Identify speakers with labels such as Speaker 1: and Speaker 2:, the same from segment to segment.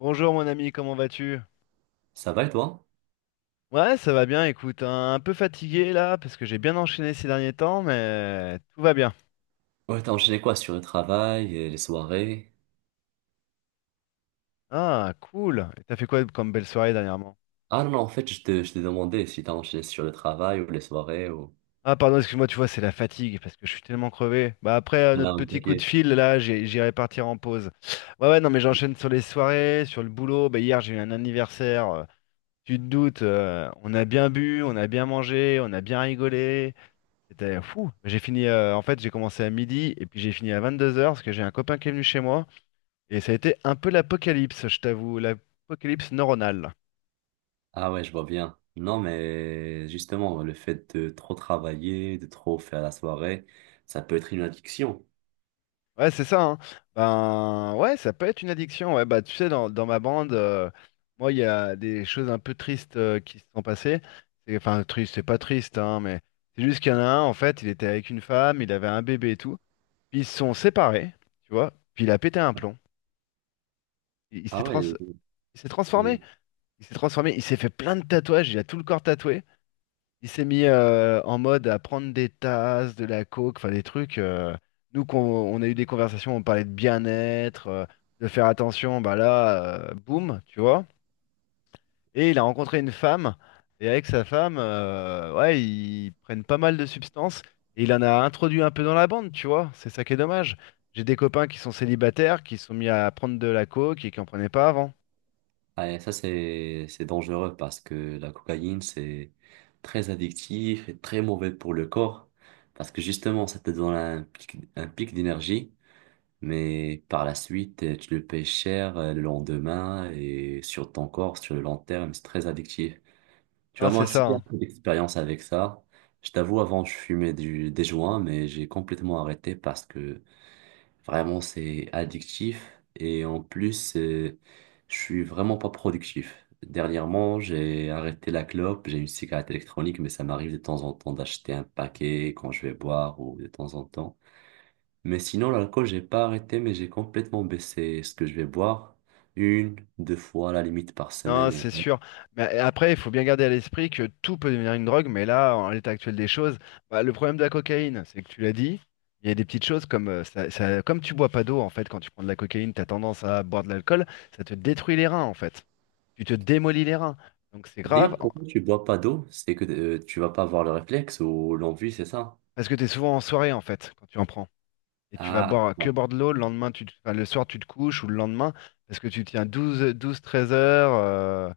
Speaker 1: Bonjour mon ami, comment vas-tu?
Speaker 2: Ça va et toi?
Speaker 1: Ouais, ça va bien, écoute, hein, un peu fatigué là, parce que j'ai bien enchaîné ces derniers temps, mais tout va bien.
Speaker 2: Ouais, t'as enchaîné quoi sur le travail et les soirées?
Speaker 1: Ah, cool. Et t'as fait quoi comme belle soirée dernièrement?
Speaker 2: Ah non, non, en fait, je te demandais si t'as enchaîné sur le travail ou les soirées ou...
Speaker 1: Ah, pardon, excuse-moi, tu vois, c'est la fatigue, parce que je suis tellement crevé. Bah après notre
Speaker 2: Là, on
Speaker 1: petit coup de
Speaker 2: t'inquiète.
Speaker 1: fil, là, j'irai partir en pause. Ouais, ouais, non, mais j'enchaîne sur les soirées, sur le boulot. Bah hier, j'ai eu un anniversaire, tu te doutes, on a bien bu, on a bien mangé, on a bien rigolé. C'était fou. J'ai fini, en fait, j'ai commencé à midi et puis j'ai fini à 22 heures parce que j'ai un copain qui est venu chez moi et ça a été un peu l'apocalypse, je t'avoue, l'apocalypse neuronale.
Speaker 2: Ah ouais, je vois bien. Non, mais justement, le fait de trop travailler, de trop faire la soirée, ça peut être une addiction.
Speaker 1: Ouais, c'est ça, hein. Ben, ouais, ça peut être une addiction. Ouais, bah, tu sais, dans ma bande, moi, il y a des choses un peu tristes qui se sont passées. Enfin, triste, c'est pas triste, hein, mais c'est juste qu'il y en a un, en fait, il était avec une femme, il avait un bébé et tout. Puis ils se sont séparés, tu vois, puis il a pété un plomb. Il, il s'est
Speaker 2: Ah
Speaker 1: trans-
Speaker 2: ouais,
Speaker 1: il s'est
Speaker 2: euh,
Speaker 1: transformé. Il s'est transformé, il s'est fait plein de tatouages, il a tout le corps tatoué. Il s'est mis en mode à prendre des tasses, de la coke, enfin des trucs. Nous, on a eu des conversations, on parlait de bien-être, de faire attention, bah là, boum, tu vois. Et il a rencontré une femme, et avec sa femme, ouais, ils prennent pas mal de substances, et il en a introduit un peu dans la bande, tu vois. C'est ça qui est dommage. J'ai des copains qui sont célibataires, qui se sont mis à prendre de la coke et qui en prenaient pas avant.
Speaker 2: ah, et ça c'est dangereux parce que la cocaïne c'est très addictif et très mauvais pour le corps parce que justement ça te donne un pic d'énergie. Mais par la suite, tu le payes cher, le lendemain et sur ton corps, sur le long terme, c'est très addictif. Tu
Speaker 1: Non,
Speaker 2: vois, moi
Speaker 1: c'est
Speaker 2: aussi,
Speaker 1: ça,
Speaker 2: j'ai un
Speaker 1: hein.
Speaker 2: peu d'expérience avec ça. Je t'avoue, avant, je fumais des joints, mais j'ai complètement arrêté parce que vraiment, c'est addictif. Et en plus, je suis vraiment pas productif. Dernièrement, j'ai arrêté la clope, j'ai une cigarette électronique, mais ça m'arrive de temps en temps d'acheter un paquet quand je vais boire ou de temps en temps. Mais sinon, l'alcool, j'ai pas arrêté, mais j'ai complètement baissé ce que je vais boire. Une, deux fois à la limite par semaine.
Speaker 1: Non,
Speaker 2: Et
Speaker 1: c'est
Speaker 2: voilà.
Speaker 1: sûr. Mais après, il faut bien garder à l'esprit que tout peut devenir une drogue, mais là, en l'état actuel des choses, bah, le problème de la cocaïne, c'est que tu l'as dit, il y a des petites choses comme ça, comme tu bois pas d'eau, en fait, quand tu prends de la cocaïne, tu as tendance à boire de l'alcool, ça te détruit les reins, en fait. Tu te démolis les reins. Donc c'est
Speaker 2: D'ailleurs,
Speaker 1: grave, en-
Speaker 2: pourquoi tu bois pas d'eau? C'est que tu vas pas avoir le réflexe ou l'envie, c'est ça?
Speaker 1: Parce que tu es souvent en soirée, en fait, quand tu en prends. Et tu vas
Speaker 2: Ah,
Speaker 1: boire que
Speaker 2: bon.
Speaker 1: boire de l'eau, le lendemain, enfin, le soir, tu te couches, ou le lendemain, parce que tu tiens 12, 13 heures,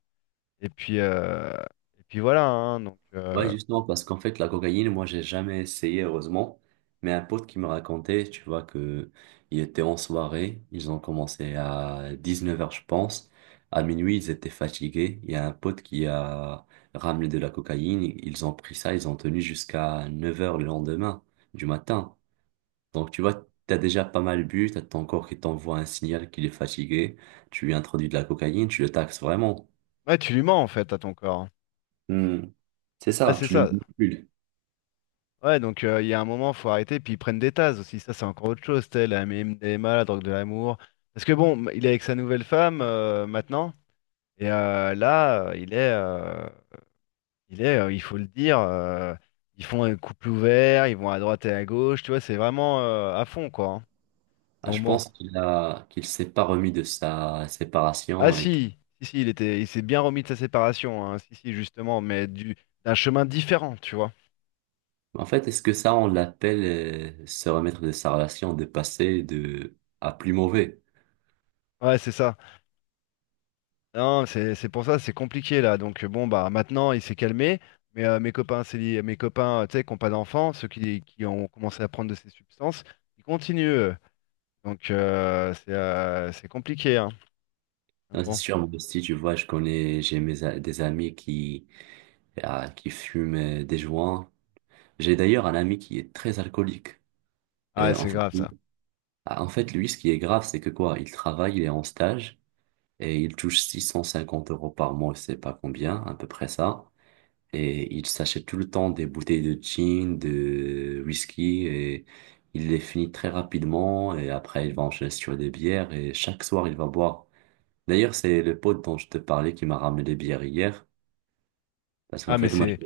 Speaker 1: et puis, euh, et puis voilà, hein, donc.
Speaker 2: Ouais,
Speaker 1: euh,
Speaker 2: justement, parce qu'en fait, la cocaïne, moi, j'ai jamais essayé, heureusement. Mais un pote qui me racontait, tu vois, que il était en soirée, ils ont commencé à 19 h, je pense. À minuit, ils étaient fatigués. Il y a un pote qui a ramené de la cocaïne. Ils ont pris ça, ils ont tenu jusqu'à 9 h le lendemain du matin. Donc, tu vois, t'as déjà pas mal bu, t'as ton corps qui t'envoie un signal qu'il est fatigué. Tu lui introduis de la cocaïne, tu le taxes vraiment.
Speaker 1: Ouais, tu lui mens en fait à ton corps.
Speaker 2: Hmm. C'est
Speaker 1: Ah,
Speaker 2: ça,
Speaker 1: c'est
Speaker 2: tu le
Speaker 1: ça.
Speaker 2: manipules.
Speaker 1: Ouais, donc il y a un moment, faut arrêter, puis ils prennent des tases aussi. Ça, c'est encore autre chose, telle la MDMA, la drogue de l'amour. Parce que bon, il est avec sa nouvelle femme maintenant, et là, il faut le dire, ils font un couple ouvert, ils vont à droite et à gauche, tu vois, c'est vraiment à fond quoi, hein.
Speaker 2: Ah, je
Speaker 1: Donc bon,
Speaker 2: pense qu'il a, qu'il s'est pas remis de sa
Speaker 1: ah
Speaker 2: séparation et que-
Speaker 1: si, si, si, il était, il s'est bien remis de sa séparation, hein, si, si, justement, mais du d'un chemin différent, tu vois.
Speaker 2: En fait, est-ce que ça, on l'appelle se remettre de sa relation, de passer de à plus mauvais?
Speaker 1: Ouais, c'est ça. Non, c'est pour ça, c'est compliqué là. Donc bon bah maintenant il s'est calmé, mais mes copains tu sais qui n'ont pas d'enfants, qui ont commencé à prendre de ces substances, ils continuent eux. Donc c'est compliqué hein. Donc,
Speaker 2: Non, c'est
Speaker 1: bon,
Speaker 2: sûr, moi aussi, tu vois, je connais, j'ai mes, a- des amis qui, ah, qui fument des joints. J'ai d'ailleurs un ami qui est très alcoolique.
Speaker 1: ah
Speaker 2: En
Speaker 1: c'est
Speaker 2: fait,
Speaker 1: grave
Speaker 2: lui-
Speaker 1: ça.
Speaker 2: ah, en fait, lui, ce qui est grave, c'est que quoi, il travaille, il est en stage et il touche 650 € par mois, je sais pas combien, à peu près ça. Et il s'achète tout le temps des bouteilles de gin, de whisky, et il les finit très rapidement. Et après, il va enchaîner sur des bières, et chaque soir, il va boire. D'ailleurs, c'est le pote dont je te parlais qui m'a ramené les bières hier. Parce qu'en
Speaker 1: Ah mais
Speaker 2: fait, moi,
Speaker 1: c'est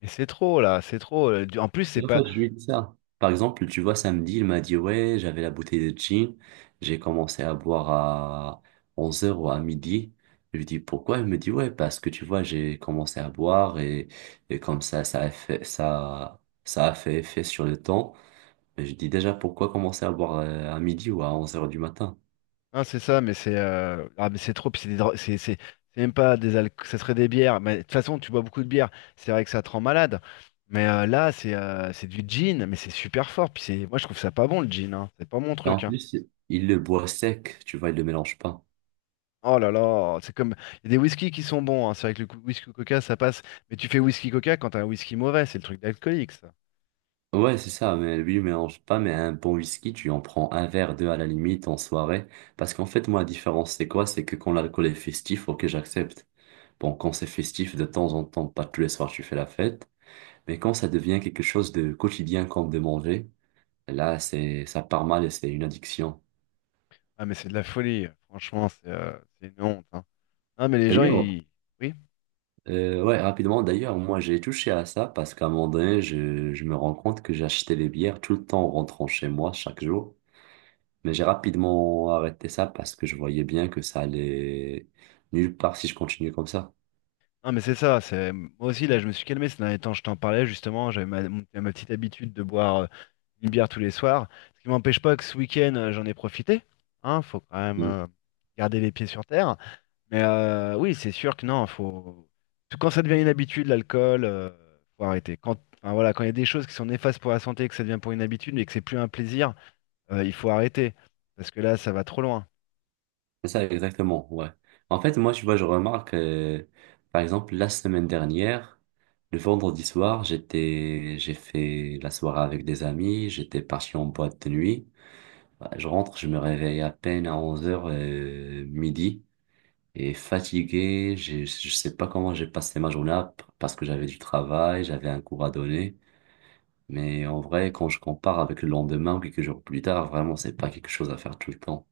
Speaker 1: mais c'est trop là, c'est trop. En plus c'est pas.
Speaker 2: c'est ça. Par exemple, tu vois, samedi, il m'a dit, ouais, j'avais la bouteille de gin, j'ai commencé à boire à 11 heures ou à midi. Je lui dis, pourquoi? Il me dit, ouais, parce que tu vois, j'ai commencé à boire et comme ça, ça a fait effet sur le temps. Mais je dis déjà, pourquoi commencer à boire à midi ou à 11 heures du matin?
Speaker 1: Ah, c'est ça, mais c'est ah, mais c'est trop, puis c'est des dro- c'est même pas des alcools, ça serait des bières. Mais de toute façon, tu bois beaucoup de bière, c'est vrai que ça te rend malade. Mais là, c'est du gin, mais c'est super fort. Puis c'est, moi, je trouve ça pas bon le gin, hein. C'est pas mon
Speaker 2: Et en
Speaker 1: truc, hein.
Speaker 2: plus, il le boit sec, tu vois, il le mélange pas.
Speaker 1: Oh là là, c'est comme il y a des whisky qui sont bons, hein. C'est vrai que whisky coca, ça passe. Mais tu fais whisky coca quand t'as un whisky mauvais, c'est le truc d'alcoolique, ça.
Speaker 2: Ouais, c'est ça, mais lui, mélange pas, mais un bon whisky, tu en prends un verre, deux à la limite en soirée. Parce qu'en fait, moi, la différence, c'est quoi? C'est que quand l'alcool est festif, ok, j'accepte. Bon, quand c'est festif, de temps en temps, pas tous les soirs, tu fais la fête. Mais quand ça devient quelque chose de quotidien, comme de manger, là, c'est, ça part mal et c'est une addiction.
Speaker 1: Ah, mais c'est de la folie. Franchement, c'est une honte, hein. Ah, mais les gens,
Speaker 2: D'ailleurs,
Speaker 1: ils, oui.
Speaker 2: ouais, rapidement, d'ailleurs, moi, j'ai touché à ça parce qu'à un moment donné, je me rends compte que j'achetais les bières tout le temps en rentrant chez moi, chaque jour. Mais j'ai rapidement arrêté ça parce que je voyais bien que ça allait nulle part si je continuais comme ça.
Speaker 1: Non, mais c'est ça, c'est moi aussi là je me suis calmé ces derniers temps, je t'en parlais justement, ma petite habitude de boire une bière tous les soirs, ce qui m'empêche pas que ce week-end j'en ai profité, hein, faut quand même
Speaker 2: Mm.
Speaker 1: garder les pieds sur terre, mais oui c'est sûr que non, faut, quand ça devient une habitude l'alcool, faut arrêter. Quand enfin, voilà, quand il y a des choses qui sont néfastes pour la santé, que ça devient pour une habitude et que c'est plus un plaisir, il faut arrêter, parce que là ça va trop loin.
Speaker 2: C'est ça, exactement, ouais. En fait, moi, tu vois, je remarque, par exemple, la semaine dernière, le vendredi soir, j'ai fait la soirée avec des amis, j'étais parti en boîte de nuit. Bah, je rentre, je me réveille à peine à 11 heures midi, et fatigué, j'ai- je sais pas comment j'ai passé ma journée, parce que j'avais du travail, j'avais un cours à donner. Mais en vrai, quand je compare avec le lendemain ou quelques jours plus tard, vraiment, c'est pas quelque chose à faire tout le temps.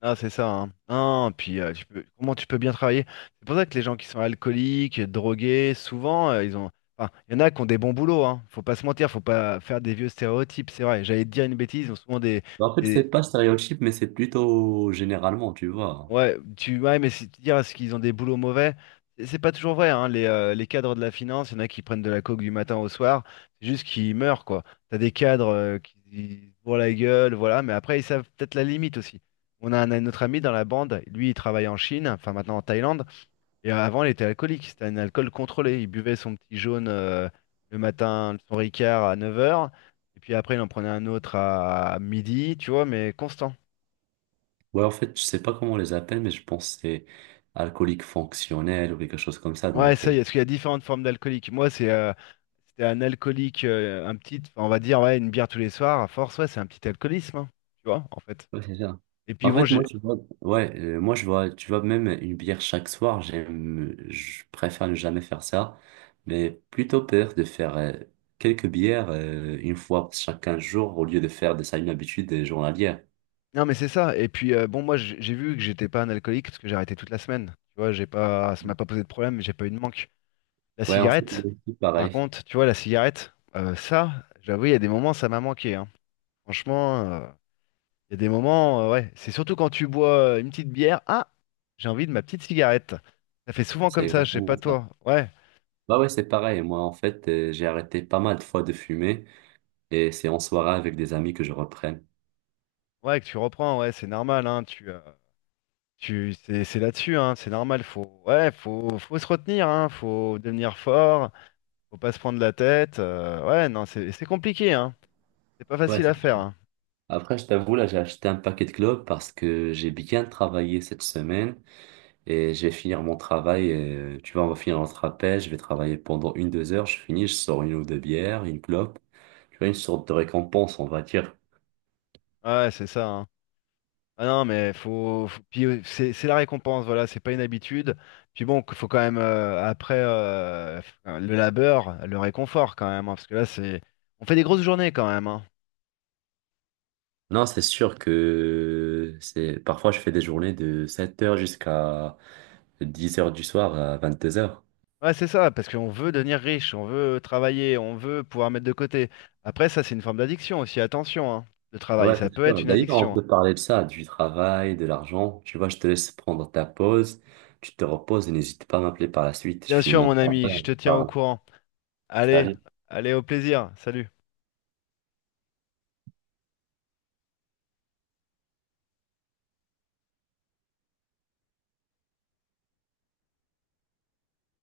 Speaker 1: Ah, c'est ça, hein. Ah, puis tu peux, comment tu peux bien travailler? C'est pour ça que les gens qui sont alcooliques, drogués, souvent, ils ont. Enfin, il y en a qui ont des bons boulots, hein. Faut pas se mentir, faut pas faire des vieux stéréotypes, c'est vrai. J'allais te dire une bêtise, ils ont souvent des,
Speaker 2: En fait, c'est
Speaker 1: des,
Speaker 2: pas stéréotype, mais c'est plutôt généralement, tu vois.
Speaker 1: ouais, ouais, mais c'est tu dis est-ce qu'ils ont des boulots mauvais, c'est pas toujours vrai, hein, les cadres de la finance, il y en a qui prennent de la coke du matin au soir, c'est juste qu'ils meurent, quoi. T'as des cadres qui se bourrent la gueule, voilà, mais après, ils savent peut-être la limite aussi. On a un autre ami dans la bande, lui, il travaille en Chine, enfin maintenant en Thaïlande, et avant, il était alcoolique, c'était un alcool contrôlé. Il buvait son petit jaune le matin, son Ricard à neuf heures, et puis après, il en prenait un autre à midi, tu vois, mais constant.
Speaker 2: Ouais, en fait, je sais pas comment on les appelle, mais je pense que c'est alcoolique fonctionnel ou quelque chose comme ça,
Speaker 1: Ouais,
Speaker 2: donc...
Speaker 1: ça y est, parce qu'il y a différentes formes d'alcoolique. Moi, c'était un alcoolique, un petit, enfin, on va dire, ouais, une bière tous les soirs, à force, ouais, c'est un petit alcoolisme, hein, tu vois, en fait.
Speaker 2: ouais, c'est ça.
Speaker 1: Et puis
Speaker 2: En
Speaker 1: bon,
Speaker 2: fait, moi,
Speaker 1: j'ai.
Speaker 2: je vois... Ouais, moi, je vois, tu vois, même une bière chaque soir, j'aime... Je préfère ne jamais faire ça, mais plutôt peur de faire quelques bières une fois chaque 15 jours au lieu de faire de ça une habitude journalière.
Speaker 1: Non, mais c'est ça. Et puis bon, moi, j'ai vu que j'étais pas un alcoolique parce que j'ai arrêté toute la semaine. Tu vois, j'ai pas, ça m'a pas posé de problème, j'ai pas eu de manque. La
Speaker 2: Ouais, en fait,
Speaker 1: cigarette,
Speaker 2: moi aussi,
Speaker 1: par
Speaker 2: pareil.
Speaker 1: contre, tu vois, la cigarette, ça, j'avoue, il y a des moments, ça m'a manqué, hein. Franchement, il y a des moments, ouais, c'est surtout quand tu bois une petite bière. Ah, j'ai envie de ma petite cigarette. Ça fait souvent
Speaker 2: C'est
Speaker 1: comme ça, je sais
Speaker 2: exactement
Speaker 1: pas
Speaker 2: ça.
Speaker 1: toi. Ouais,
Speaker 2: Bah ouais, c'est pareil. Moi, en fait, j'ai arrêté pas mal de fois de fumer et c'est en soirée avec des amis que je reprenne.
Speaker 1: ouais, que tu reprends, ouais, c'est normal, hein, c'est là-dessus, hein, c'est normal, faut, ouais, faut se retenir, hein, faut devenir fort, faut pas se prendre la tête. Ouais, non, c'est compliqué, hein, c'est pas
Speaker 2: Ouais,
Speaker 1: facile à
Speaker 2: c'est
Speaker 1: faire,
Speaker 2: sûr.
Speaker 1: hein.
Speaker 2: Après, je t'avoue, là, j'ai acheté un paquet de clopes parce que j'ai bien travaillé cette semaine et je vais finir mon travail. Tu vois, on va finir notre appel. Je vais travailler pendant une, deux heures. Je finis, je sors une ou deux bières, une clope. Tu vois, une sorte de récompense, on va dire.
Speaker 1: Ouais, c'est ça, hein. Ah non, mais puis c'est la récompense, voilà, c'est pas une habitude. Puis bon, faut quand même le labeur, le réconfort quand même, hein, parce que là, c'est, on fait des grosses journées quand même, hein.
Speaker 2: Non, c'est sûr que c'est parfois je fais des journées de 7 heures jusqu'à 10 heures du soir à 22 heures.
Speaker 1: Ouais, c'est ça, parce qu'on veut devenir riche, on veut travailler, on veut pouvoir mettre de côté. Après, ça, c'est une forme d'addiction aussi, attention, hein, le
Speaker 2: Ouais,
Speaker 1: travail,
Speaker 2: ouais, c'est
Speaker 1: ça peut être
Speaker 2: sûr.
Speaker 1: une
Speaker 2: D'ailleurs, on
Speaker 1: addiction.
Speaker 2: peut parler de ça, du travail, de l'argent. Tu vois, je te laisse prendre ta pause, tu te reposes et n'hésite pas à m'appeler par la suite. Je
Speaker 1: Bien
Speaker 2: finis
Speaker 1: sûr,
Speaker 2: mon
Speaker 1: mon ami,
Speaker 2: travail,
Speaker 1: je
Speaker 2: on
Speaker 1: te
Speaker 2: se
Speaker 1: tiens au
Speaker 2: parle.
Speaker 1: courant. Allez,
Speaker 2: Salut.
Speaker 1: allez, au plaisir, salut.